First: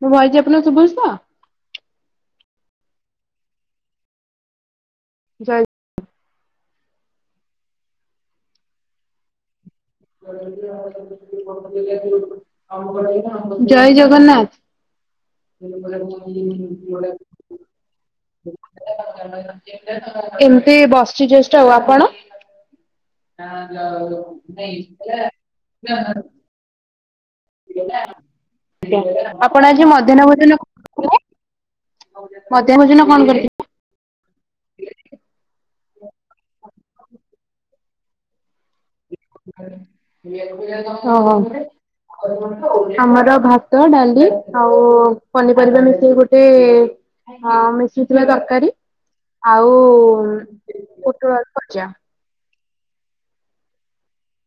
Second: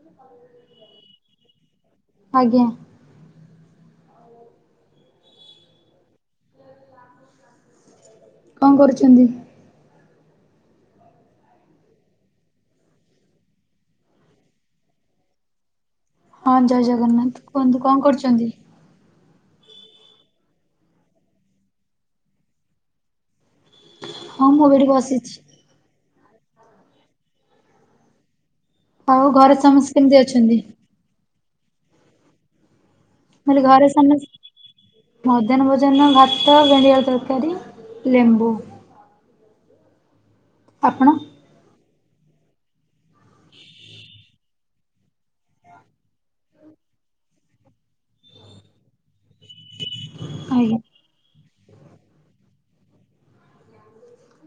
ମୋ ଭଏସ୍ ଆପଣଙ୍କୁ ଶୁଭୁଚି ତ? ଆଜ୍ଞା। ଜୟ କଣ କରୁଛନ୍ତି? ଜୟ ଜଗନ୍ନାଥ। ଏଇ ଏଇ ହଁ ଜୟ ଜଗନ୍ନାଥ କୁହନ୍ତୁ କଣ କରୁଛନ୍ତି? [unintelligible] ଏମିତି ବସିଛି ଯଷ୍ଟ ଅଉ। ଆପଣ? ହଁ ମୁଁ ବି ଏଠି ବସିଛି। [unintelligible] ଆଉ ଘରେ ଆପଣ ଆଜି ସମସ୍ତେ କେମିତି ମଧ୍ୟାହ୍ନ ଅଛନ୍ତି? ଭୋଜନ [inaudible] କଲେ? ମଧ୍ୟାହ୍ନ ଭୋଜନ ମୁଁ କହିଲି ଘରେ ସମସ୍ ମଧ୍ୟାହ୍ନ ଭୋଜନ ଭାତ, ଭେଣ୍ଡି, ଆଳୁ ତରକାରୀ, ଲେମ୍ବୁ। ଆପଣ? ହଁ ହଁ ଆମର ଭାତ, ଡାଲି ଆଉ ପନିପରିବା ମିଶେଇକି ଗୋଟେ ଅ ମିଶେଇ ଥିବା ତରକାରୀ। ଆଉ ଆଜ୍ଞା। ପୋଟଳା ଆଳୁ ଭଜା।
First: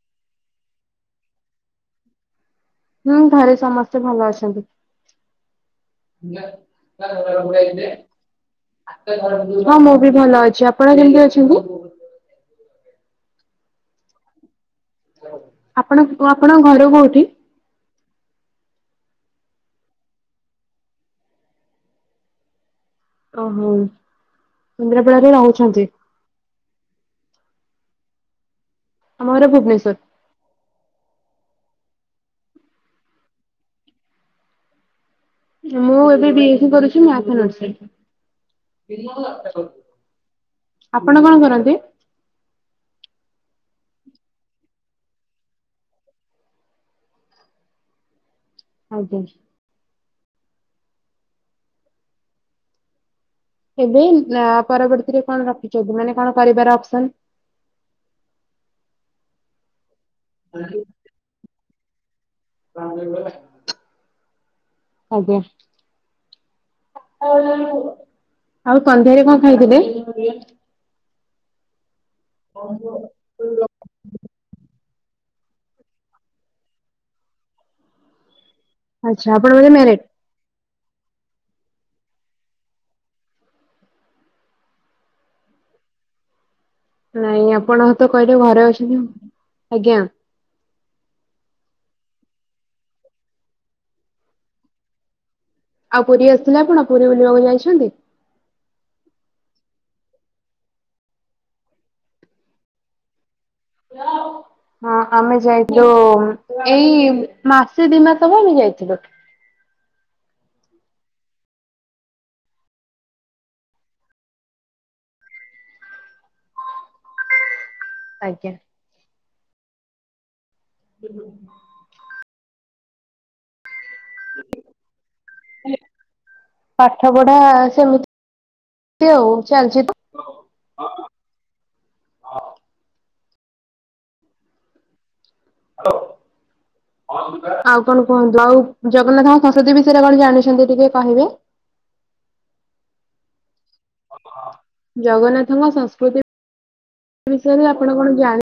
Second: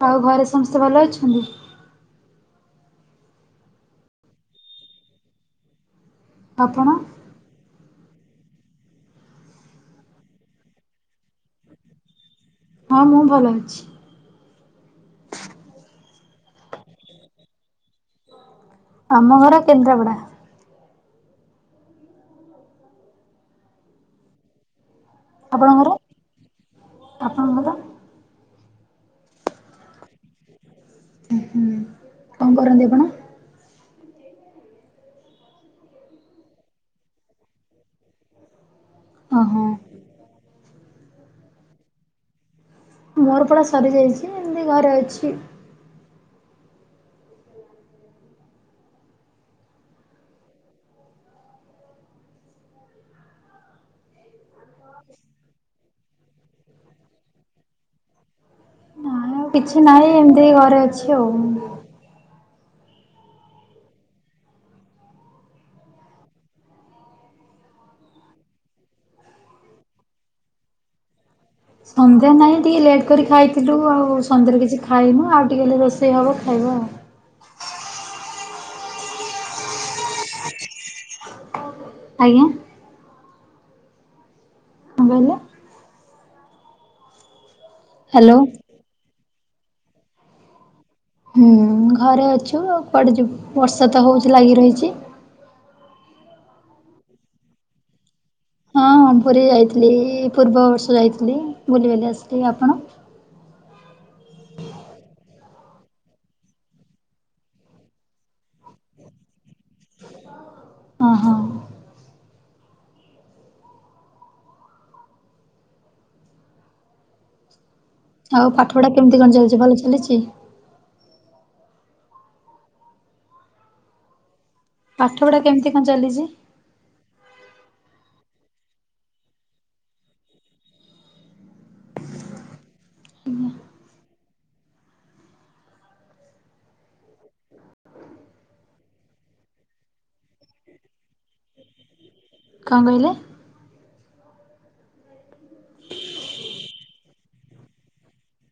ଆଉ ଘରେ ସମସ୍ତେ ଭଲ ଅଛନ୍ତି? ହୁଁ ଘରେ ସମସ୍ତେ ଭଲ ଅଛନ୍ତି। ଆପଣ? ହଁ ମୁଁ ବି ଭଲ ଅଛି ଆପଣ କେମିତି ଅଛନ୍ତି? ହଁ ମୁଁ ଭଲ ଅଛି। ଆପଣ କ ଆପଣଙ୍କ ଘର କୋଉଠି? ଆମ ଘର କେନ୍ଦ୍ରାପଡା। ଓହୋ କେନ୍ଦ୍ରାପଡାରେ ଆପଣଙ୍କ ରହୁଛନ୍ତି? ଘର? ଆପଣଙ୍କ ଘର? ଆମର ଭୁବନେଶ୍ୱର। ହୁଁ କଣ କରନ୍ତି ଆପଣ? ମୁଁ ଏବେ ବି ଏସି କରୁଛି ମ୍ୟାଥ ଓହୋ। ଅନର୍ସରେ। ଆପଣ କଣ କରନ୍ତି? ମୋର ପରା ସରି ଯାଇଛି ଏମିତି ଘରେ ଅଛି। ଆଜ୍ଞା। ଏବେ ନା ପରବର୍ତ୍ତୀରେ କଣ ରଖିଛନ୍ତି ମାନେ କଣ କରିବାର ଅପସନ୍? ନାଇଁ ଆଉ କିଛି ନାହିଁ ଏମତି ଘରେ ଅଛି ଆଉ। ଆଜ୍ଞା। ଆଉ ସନ୍ଧ୍ୟାରେ କଣ ଖାଇଥିଲେ? ସନ୍ଧ୍ୟା ନାହିଁ ଟିକେ ଲେଟ୍ କରି ଖାଇଥିଲୁ ଆଉ ସନ୍ଧ୍ୟାରେ କିଛି ଖ ଖାଇନୁ ଆଉ ଟିକେ ହେଲେ ରୋଷେଇ ହବ ଖାଇବ ଆଉ। ଆଚ୍ଛା ଆପଣ ବୋଧେ ମ୍ୟାରେଟ? ଆଜ୍ଞା। କଣ କହିଲେ? ନାଇଁ ଆପଣତେ କହିଲେ ହ୍ୟାଲୋ ଘରେ ଅଛନ୍ତି ଆଉ ଆଜ୍ଞା। ହୁଁ ଘରେ ଅଛୁ କୁଆଡେ ଯିବୁ ବର୍ଷା ତ ହଉଛି ଲାଗି ରହିଛି। ଆଉ ପୁରୀ ଆସିଥିଲେ ଆପଣ ପୁରୀ ବୁଲିବାକୁ ଯାଇଛନ୍ତି? ହଁ। ହଁ ପୁରୀ ଯାଇଥିଲି ପୂର୍ବବର୍ଷ ଯାଇଥିଲି ବୁଲି ବାଲି ଆସିଲ ଆପଣ? ହଁ ଆମେ ଯାଇ ଯୋଉ ଏଇ ମାସେ ଦି ମାସ ହବ ଆମେ ଯାଇଥିଲୁ। ଅହଂ। ଆଉ ଆଜ୍ଞା। ପାଠ ପଢା କେମିତି କଣ ଚାଲିଛି ଭଲ ଚାଲିଛି। ପାଠ ପଢା କେମିତି କଣ ଚାଲିଛି ପାଠ ପଢା ସେମିତି ହଉ ଚାଲିଛିତ। ହଁ। ଆଉ କଣ କୁହନ୍ତୁ ଆଉ ଜଗନ୍ନାଥଙ୍କ ସଂସ୍କୃତି ବିଷୟରେ କଣ ଜାଣିଛନ୍ତି ଟିକେ କହିବେ? କଣ କହିଲେ? ଜଗନ୍ନାଥଙ୍କ ସଂସ୍କୃତି ବିଷୟରେ ଆପଣ କଣ ଜାଣି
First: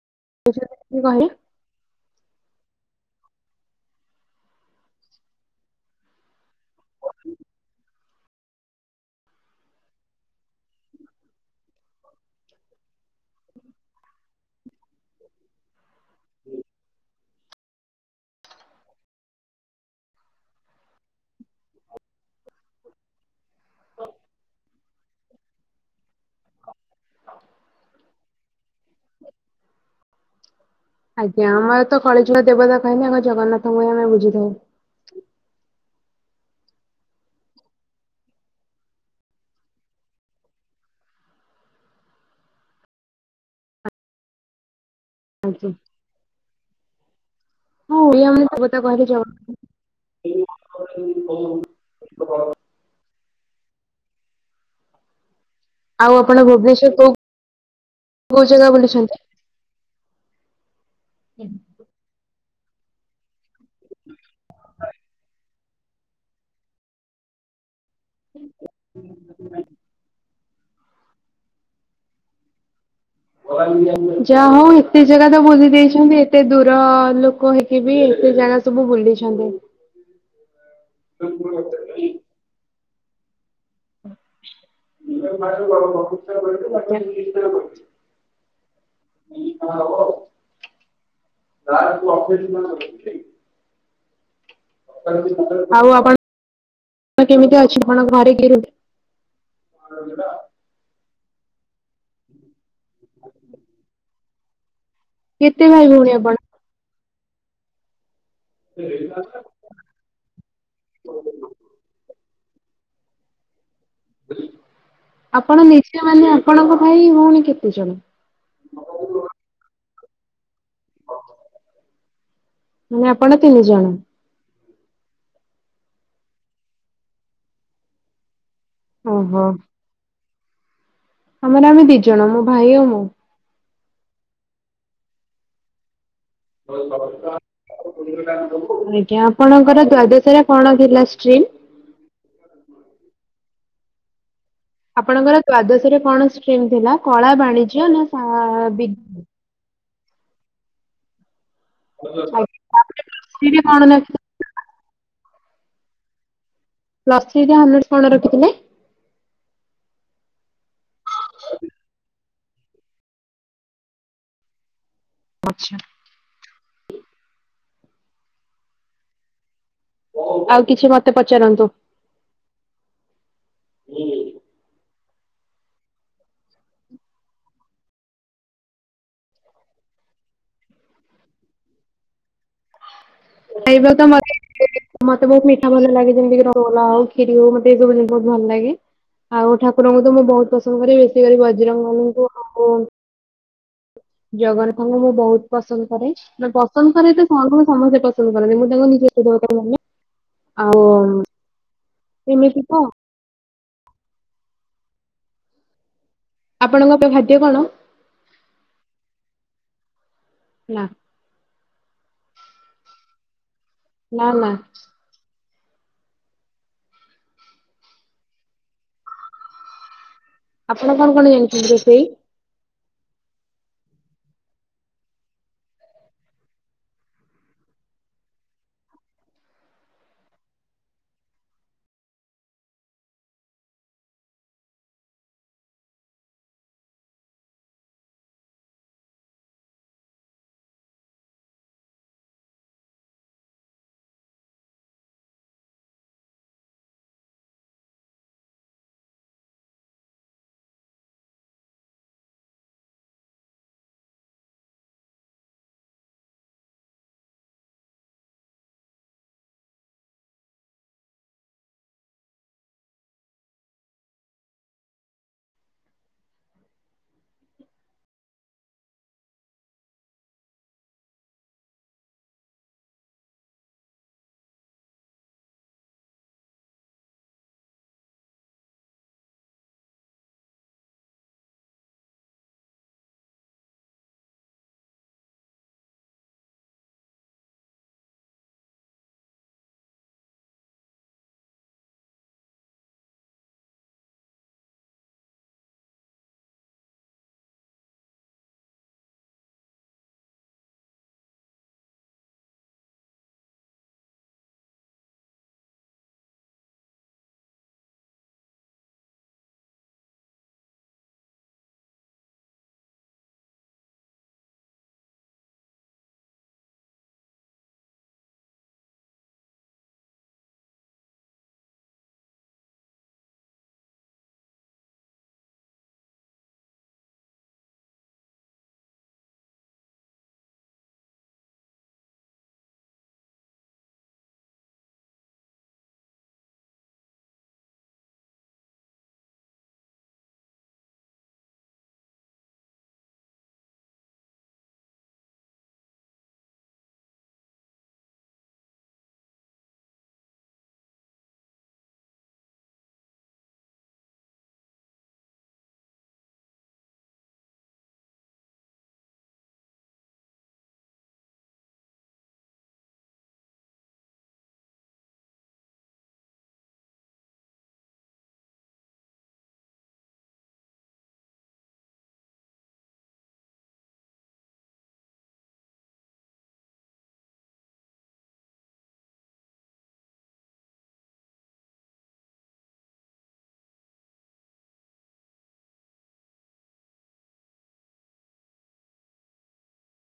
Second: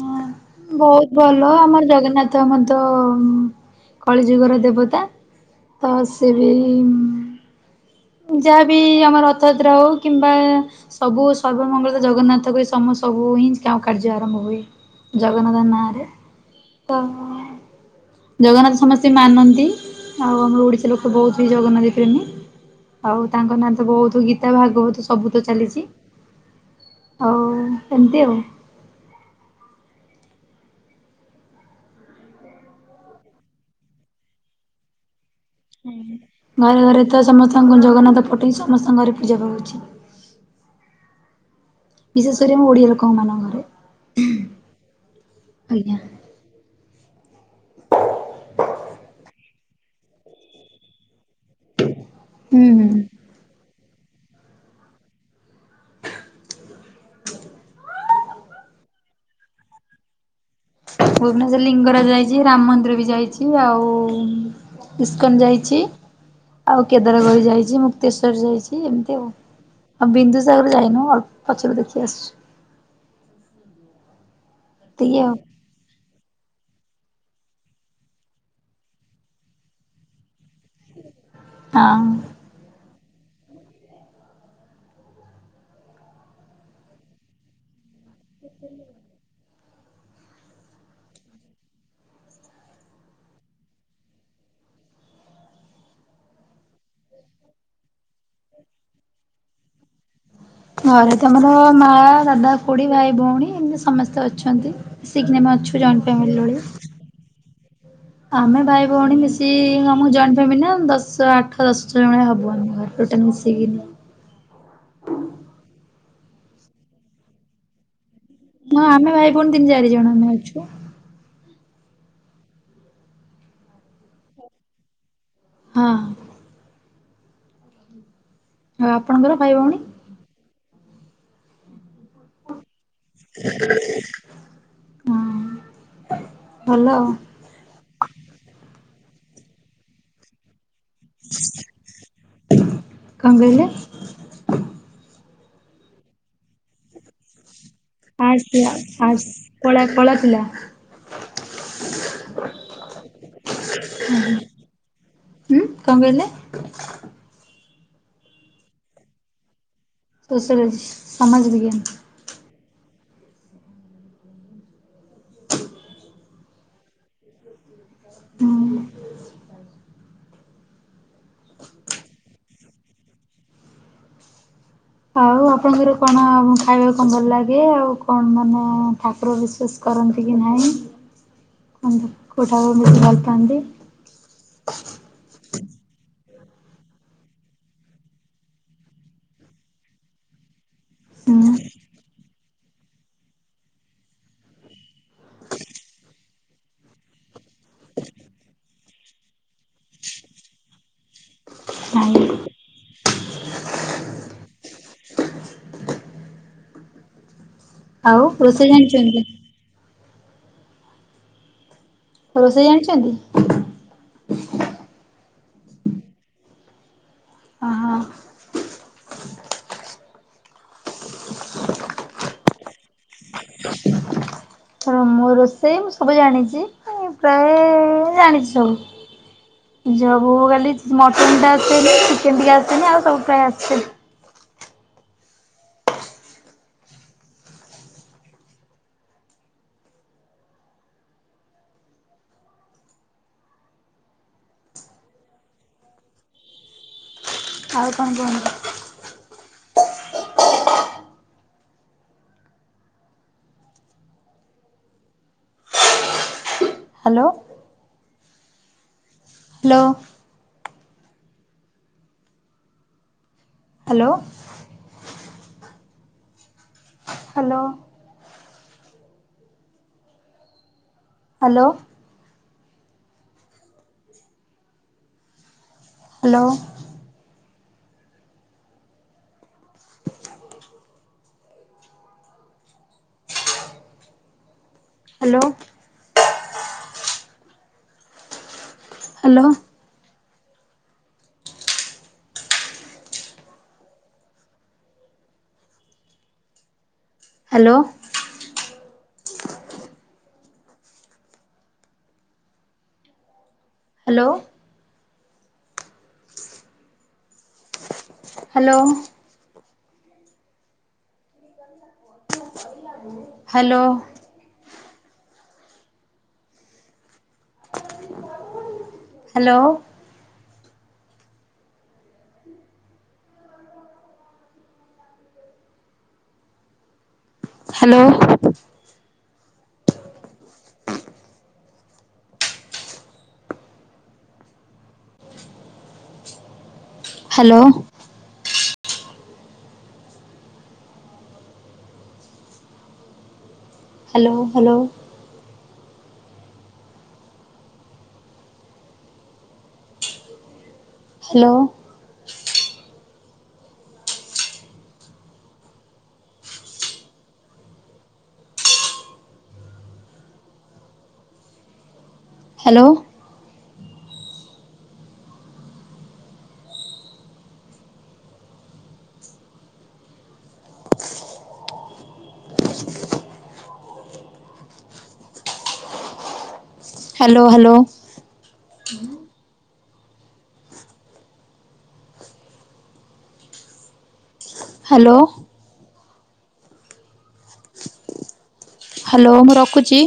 ହଁ ବହୁତ ଭଲ ଆମର ଜଗନ୍ନାଥ ମଧ୍ୟ କଳିଯୁଗର ଦେବତା ତ ସେ ବି ଯାହାବି ଆମର ରଥଯାତ୍ରା ହଉ କିମ୍ବା ସବୁ ସର୍ବମଙ୍ଗଳ ଜଗନ୍ନାଥଙ୍କୁ ସମ ସବୁ ଉଇଁଚ କା-କାର୍ଯ୍ୟ ହୁଏ ଜଗନ୍ନାଥ ନାଁରେ ତ ଜଗନ୍ନାଥ ସମସ୍ତେ ମାନନ୍ତି ଆଉ ଆମର ଓଡିଶା ଲୋକ ବହୁତ ହି ଜଗନ୍ନାଥ ପ୍ରେମୀ। ଆଉ, ତାଙ୍କ ନାଁ ତ ବହୁତ, ଗୀତା ଭାଗବତ ସବୁ ତ ଚାଲିଛି। ଆଉ ଏମିତି ଆଉ। ଆଜ୍ଞା ଆମର ତ କଳିଯୁଗ ର ଦେବତା କହିଲେ ଆମ ଜଗନ୍ନାଥଙ୍କୁ ଆମେ ବୁଝିଥାଉ। ଘରେ ଘରେ ତ ସମସ୍ତଙ୍କୁ ଜଗନ୍ନାଥ ଫୋଟ ବି ସମସ୍ତଙ୍କ ଘରେ ପୂଜା ପାଉଛି। [inaudible] ବିଶେଷ କରି ଆମ ଓଡିଆ ଲୋକ ମାନଙ୍କ ଘରେ। ଆଜ୍ଞା। ହଁ ଓଡ଼ିଆ ମାନଙ୍କ ଦେବତା କହିଲେ ଜଗନାଘଥ। ହୁଁ, ହୁଁ। ଆଉ ଆପଣ ଭୁବନେଶ୍ଵର କୋଉ କୋଉ ଜାଗା ବୁଲିଛନ୍ତି? ଭୁବନେଶ୍ୱର ଲିଙ୍ଗରାଜ ଯାଇଚି। ରାମ ମନ୍ଦିର ବି ଯାଇଛି, ଆଉ ଇସ୍କନ ଯାଇଛି। ଆଉ କେଦାରଗୌରୀ ଯାଇଛି, ମୁକ୍ତେଶ୍ଵର ଯାଇଛି, ଏମତି ଆଉ ଆଉ ବିନ୍ଦୁ ଜାଗାକୁ ଯାଇନୁ ଅଳ୍ ପଛରେ ଦେଖି ଆସିଛୁ। ଯା ହଉ ଏତେ ଏତିକି ଜାଗା ଆଉ ତ ବୁଲି ଦେଇଛନ୍ତି। ଏ ଏତେ ଦୂର ଲୋକ ହେଇକି ବି ଏତେ ଜାଗା ସବୁ ବୁଲିଛନ୍ତି। [inaudible] ହଁ। [inaudible] [inaudible] [unintelligible] ହବ [unintelligible] ଅଫିସ୍ [inaudible] ଆଉ ଆପଣ କେମିତି ଅଛି? ଆପଣଙ୍କ ଘରେ [inaudible] [inaudible] ଘରେ ତ ଆମର ମା, ଦାଦା, ଖୁଡି, ଭାଇ, ଭଉଣୀ ଏମିତି ସମସ୍ତେ ଅଛନ୍ତି। ସିଖନେମ୍ କେତେ ଅଛୁ ଭାଇ ଜେଣ୍ଟ ଭଉଣୀ ଆପଣ? ଫ୍ୟାମିଲି ଭଳିଆ। ଆମେ ଭାଇ ଭଉଣୀ ମିଶି ଆମ ଜଏଣ୍ଟ ଫ୍ୟାମିଲି ନା ଦଶ ଆଠ ଦଶ ଜଣ ଖଣ୍ଡେ ହବ। ଆମ ଘର ଟୋଟାଲ ମିଶିକିନି ଆପଣ ନିଜ ମାନେ ଆପଣଙ୍କ ଭାଇ ଭଉଣୀ କେତେ ଜଣ? ହଁ ଆମେ ଭାଇ ଭଉଣୀ ତିନି ଚାରି ଜଣ ଆମେ ଅଛୁ। ମାନେ ଆପଣ ତିନି ଜଣ। ହଁ। ଆଉ ଆପଣଙ୍କର ଓହୋ ଭାଇ ଭଉଣୀ? ଆମର ଆମେ ଦି ଜଣ ମୋ ଭାଇ ଆଉ ମୁଁ। ହଁ। ଭଲ ଆଉ ଆଜ୍ଞା, ଆପଣଙ୍କର ଦ୍ଵାଦଶରେ କଣ ଥିଲା ଷ୍ଟ୍ରିମ୍? କଣ କହିଲେ? ଆପଣଙ୍କର ଦ୍ଵାଦଶ ରେ କଣ ଷ୍ଟ୍ରିମ୍ ଥିଲା? କଳା, ବାଣି ଆର୍ଟସ୍ ଥିଲା। ଆର୍ଟସ୍ କଳା କଳା ଥିଲା। [inaudible] ହୁଁ, କଣ କହିଲେ? ପ୍ଲସ ଥ୍ରି ରେ ଅନର୍ଷ କଣ ରଖିଥିଲେ? ତୋ ସରଜ ସମାଜ ବିଜ୍ଞାନ। ଆଚ୍ଛା। ହୁଁ। ଆଉ କିଛି ମତେ ପଚାରନ୍ତୁ। ଆଉ, ଆପଣଙ୍କର କଣ ଖାଇବାକୁ କଣ ଭଲ ଲାଗେ? ଆଉ କଣ ମାନେ ଠାକୁର ବିଶ୍ଵାସ କ କରନ୍ତି କି ନାହିଁ! କନ୍ଧ-କଉ ଠାକୁରଙ୍କୁ ବେଶୀ ଭଲପା ଏଇ ତ ତମରେ, ମତେ ବହୁତ ମି ଭଲ ଲାଗେ, ଯେମିତିି କି [unintelligible] ହଉ, ଖିରୀ ହଉ ମତେ, ଏ ସବୁ ଜିନିଷ ବହୁତ ଭଲ ଲାଗେ। ଆଉ, ଠାକୁରଙ୍କୁ ତ ମୁଁ ବହୁତ ପସନ୍ଦ କରେ। ବେଶୀ ହୁଁ କରି ବଜରଙ୍ଗବଲୀଙ୍କୁ ଆଉ। ଜଗନ୍ନାଥଙ୍କୁ ମୁଁ ବହୁତ ପସନ୍ଦ କରେ। ମୁଁ ପସନ୍ଦ କରେ ତ ସମସ୍ତେ ପସନ୍ଦ କରନ୍ତି। ମୁଁ ତାଙ୍କୁ ନିଜ [unintelligible] ଆଉ ନାଇଁ ଏମିତି ତ! ଆପଣଙ୍କ ପାଇଁ ଖାଦ୍ୟ କଣ? ଆଉ ରୋଷେଇ ଜାଣିଛନ୍ତି? ନା, ରୋଷେଇ ଜାଣିଛନ୍ତି? ନା, ନା। ହଁ ଆପଣ କଣ, କଣ ଜାଣିଛନ୍ତି ରୋଷେଇ? ମୋ ରୋଷେଇ, ମୁଁ ସବୁ ଜାଣିଚି। ପ୍ରାୟ ଜାଣିଛି ସବୁ। ଯବୁ ବୁ କାଲି ମଟନ୍ ଟା ଆସନି। ଚିକେନ୍ ଟିକେ ଆସନି ଆଉ ସବୁ ପ୍ରାଏ ଆସଛି। ହଁ ଆଉ କଣ କୁହନୁ? Hello! Hello! Hello! Hello! Hello! Hello! Hello! Hello! Hello! Hello! Hello! Hello. Hello! Hello! Hello. Hello hello! Hello! Hello! Hello hello. Hello. Hello ମୁଁ ରଖୁଛି।